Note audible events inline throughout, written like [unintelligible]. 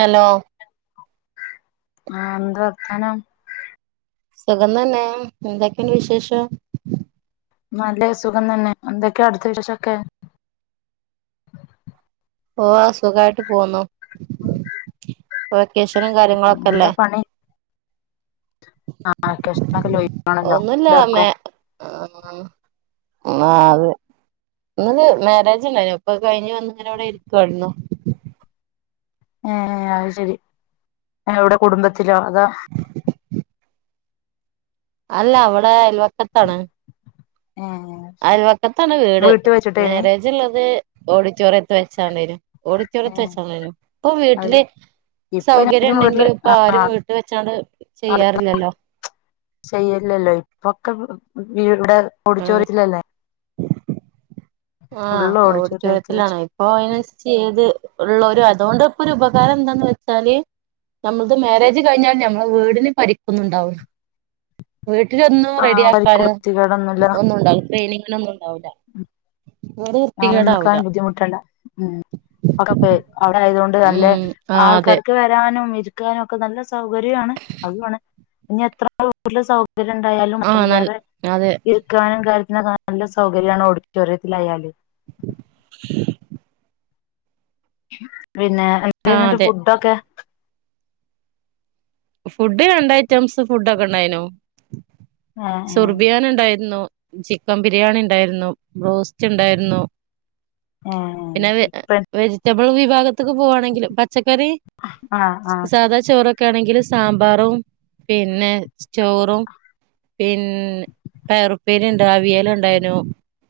Hello ആഹ് എന്താ വർത്താനം സുഖം തന്നെ എന്തൊക്കെ ഇണ്ട് വിശേഷം? നല്ല സുഖം തന്നെ, എന്തൊക്കെയാ അവിടുത്ത വിശേഷൊക്കെ? ഓ സുഖായിട്ട് പോവുന്നു ഇപ്പൊ വെക്കേഷനും എന്താ കാര്യങ്ങളൊക്കെല്ലേ? പണി ആഹ് വെക്കേഷനൊക്കെ [unintelligible] ആണല്ലോ എല്ലാവർക്കും ഏഹ് ആഹ് അതെ ഇന്നൊരു മാരേജ് ഇണ്ടായിനു, ഇപ്പൊ കഴിഞ്ഞ് വന്നിങ്ങനെ ഇവടെ ഇരിക്കുവാരുന്നു. ഏഹ് അത് ശെരി എവിടെ കുടുംബത്തിലോ അതോ അല്ല അവടെ അയൽവക്കത്താണ് ഏഹ് അൽവക്കത്താണ് വീട് വീട്ട് വെച്ചിട്ടേനി മാരേജിള്ളത് ഓഡിറ്റോറിയത്ത് വെച്ചാണേനു ഓഡിറ്റോറിയത്ത് ഏഹ് വെച്ചാണേനു ഇപ്പൊ അത് വീട്ടില് ഇപ്പൊ സൗകര്യം എല്ലാരും വീട്ടില് ഉണ്ടെങ്കിലും ഇപ്പൊ ആരും ആഹ് വീട്ട് വെച്ചാണ്ട് ചെയ്യാറില്ലല്ലോ ചെയ്യല്ലല്ലോ ഇപ്പൊക്കെ വ് വീട് ഉം ഓഡിറ്റോറിയത്തിലല്ലേ ഫുള്ള് ഓഡിറ്റോറിയത്തിൽ വെച്ചിട്ട് പ്പൊ അയിനനുസരിച്ച് ഏത് ഉള്ളൊരും അതോണ്ട് ഇപ്പൊ ഒരു ഉപകാരം എന്താന്ന് വെച്ചാല് നമ്മൾത് മാരേജ് കഴിഞ്ഞാല് ഞമ്മളെ വീടിന് പരിക്കൊന്നും ഉണ്ടാവുല. വീട്ടിലൊന്നും റെഡി ആഹ് വരിക്ക് ആക്കാന് വൃത്തികേടൊന്നുല്ല ഒന്നും ഉണ്ടാവി ക്ലീനിങ്ങിനൊന്നും ഉണ്ടാവില്ല ഉം വീട് വൃത്തികേടാവൂല നന്നാക്കാൻ ബുദ്ധിമുട്ടണ്ട ഉം ക്കെ പേ അവിടെ ആയതോണ്ട് നല്ല ഉം ആഹ് അതെ ആൾക്കാർക്ക് വെരാനും ഇ ക്കാനൊക്കെ നല്ല സൗകര്യാണ് അതും ആണ് ഇനി എത്ര വീട്ടില് സൗ ഇവര്ണ്ടായാലും ആഹ് നൽ അതിലേറെ അതെ [unintelligible] ക്കാനും കാര്യത്തിനൊക്കെ നല്ല സൗകര്യാണ് ഓഡിറ്റോറിയത്തിലായാല് പിന്നെ ആഹ് എന്തെർന്നിട്ട് അതെ ഫുഡൊക്കെ? ഫുഡ് രണ്ട് ഐറ്റംസ് ഫുഡോക്കെ ഉണ്ടായിനു ഏ സുർബിയാന് ണ്ടായിരുന്നു ചിക്കൻ ബിരിയാണി ഉണ്ടായിരുന്നു ബ്രോസ്റ്റ് ഉണ്ടായിരുന്നു ഏ പിന്നെ വെ ഏ വെജിറ്റബിൾ വിഭാഗ ത്ത്ക്ക് പോവാണെങ്കില് പച്ചക്കറി ആഹ് ആഹ് സാധാ ചോറൊക്കെ ആണെങ്കിൽ സാമ്പാറും പിന്നെ ചോറും പിന് പയറുപ്പേരി ണ്ട് അവിയല് ണ്ടായിന്നു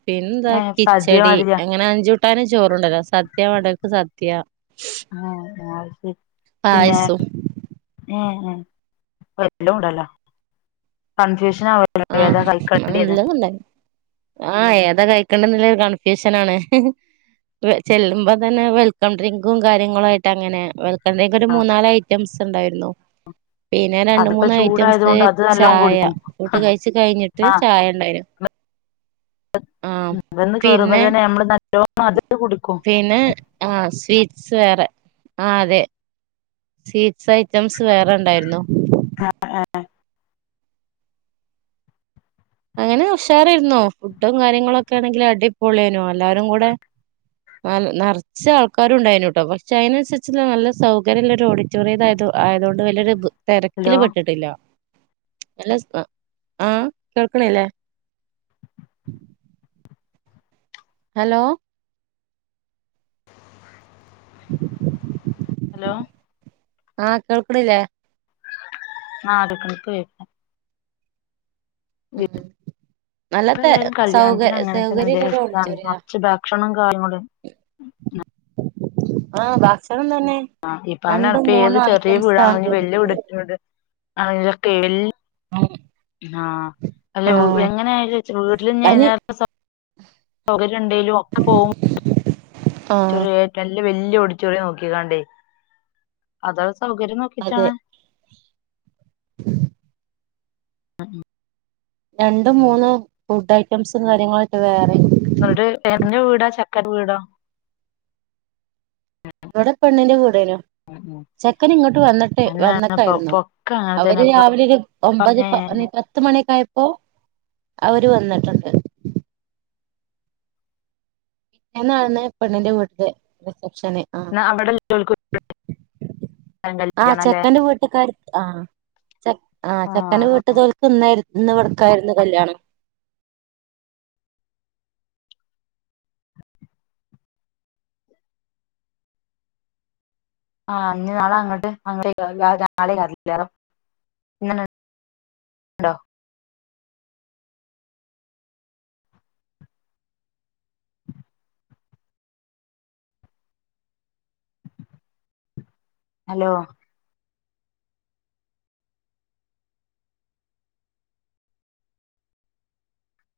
പിന്നെന്താ ഏ സദ്യ കിച്ചടി മാതിരിയാ അങ്ങനെ അഞ്ചൂട്ടാനും ചോറുണ്ടല്ലോ സദ്യ വേണ്ടോർക്ക് സദ്യ [inaudible] പിന്നെ പായസും ഏഹ് പ്പ എല്ലും ഉണ്ടല്ലോ കൺഫ്യൂഷൻ ആ ആഹ് നല്ലതും ഉണ്ട് ആഹ് ഏതാ കഴിക്കണ്ടെന്നുള്ളൊരു കൺഫ്യൂഷൻ ആണ് വെ ചെല്ലുമ്പോ തന്നെ വെൽക്കം ഡ്രിങ്കും കാര്യങ്ങളും ആയിട്ട് അങ്ങനെ വെൽ ൽക്കം ഡിങ്ക് ഒരു മൂന്നാല് ഐറ്റംസ് ഉണ്ടായിരുന്നു പിന്നെ രണ്ട് അതിപ്പോ മൂന്ന് ചൂടായത് ഐറ്റംസ് കൊണ്ട് അത് നല്ലോണം ചായ കുടിക്കും ഫുഡ് കഴിച്ചു കഴിഞ്ഞിട്ട് ആഹ് ചായ ഇണ്ടായിരുന്നു വന്ന് കേറുമ്പോ പിന്നെ തന്നെ നമ്മള് നല്ലോണം അത് കുടുക്കും പിന്നെ ആ സ്വീറ്റ്സ് വേറെ ആ അതെ സ്വീറ്റ്സ് ഐറ്റംസ് വേറെ ഉണ്ടായിരുന്നു ആഹ് ആ അങ്ങനെ ഉഷാറായിരുന്നു ഫുഡും കാര്യങ്ങളൊക്കെ ആണെങ്കിൽ അടിപൊളിയെന്നു എല്ലാവാരും കൂടെ ആ നിറച്ച് ആൾക്കാരും ഉണ്ടായിനുട്ടോ പക്ഷെ അതിനനുസരിച്ചുള്ള നല്ല സൗകര്യമുള്ള ഓടി റ്റോറിയ്യതായത് ആയതൊണ്ട് വലൊരു ഇത് ഹലോ തിരക്കില് പെട്ടിട്ടില്ല നല്ല ആ കേൾക്ക്ണ്ല്ലേ ഹലോ ഹലോ ആഹ് കേൾക്ക്ണ്ല്ലേ ആഹ് കേൾക്കുണ്ട് ഉം ഉം നല്ല ഇപ്പ തെ ഏതായാലും സൗക കല്യാണത്തിന് അങ്ങനെ തന്നെല്ലേ സൗകര്യള്ളൊരു ഇതാണ് ഓഡിറ്റോറിയാ നറച്ച് ഭക്ഷണം കാര്യങ്ങളും ആഹ് ഭക്ഷണം തന്നെ ആ രണ്ടും ഇപ്പൻ്റെകണക്ക് ഏത് മൂന്നും ചെറിയ ഐറ്റംസ് ആണ് വീടാണെങ്കിലും വല്ല്യ വരുന്നത് ഓടിറ്റോറിയാ [unintelligible] ആഹ അല്ല ആ എങ്ങന വീട്ടില് [unintelligible] ഉ [inaudible] സൗകര്യ ഉണ്ടെലുഒക്കെ പോവും ആഹ് ച്ചെറിയ ഏറ്റവും വല്ല വലിയ ഓടിറ്റോറിയം യ നോക്കിക്കാണ്ടേ അതുള്ള സൗകര്യം നോക്കിട്ടാണ് ഉ [inaudible] രണ്ടും മൂന്നും ഫുഡ് ഐറ്റംസും കാര്യങ്ങളൊക്കെ വേറെ ന്നിട്ട് പെണ്ണിന്റെ വീടോ ചെക്കന്റെ വീടോ എവിടെ പെണ്ണിന്റെ വീടെനും ഉം ഉം ചെക്കൻ ഇങ്ങോട്ട് വന്നിട്ട് അന്നാണ് ഇപ്പൊ വന്നക്കായിരുന്നു ഇപ്പൊക്കെ അങ്ങനെ അവര് തന്നെ ഇപ്പ രാവിലെ ഒരു ഒമ്പത് ഏഹ് പത്ത് മണിക്കായപ്പോ അവര് വന്നിട്ടുണ്ട് ഇന്നാണ് പെണ്ണിന്റെ വീട്ടിലെ റിസപ്ഷന് ആഹ് എന്ന അവിടെല്ല [unintelligible] അല്ലേ ആ ആ ചെക്കന ആഹ് വീട്ടു ആഹ് തോൽക്ക് ഇന്നായിരുന്നു ഇന്ന് ഇവടക്കായിരുന്നു കല്യാണം ആഹ് ഇഞ്ഞി നാള അങ്ങട്ട് അങ്ങട്ടേക്കാരം നാളെ കല്യാണം ഹലോ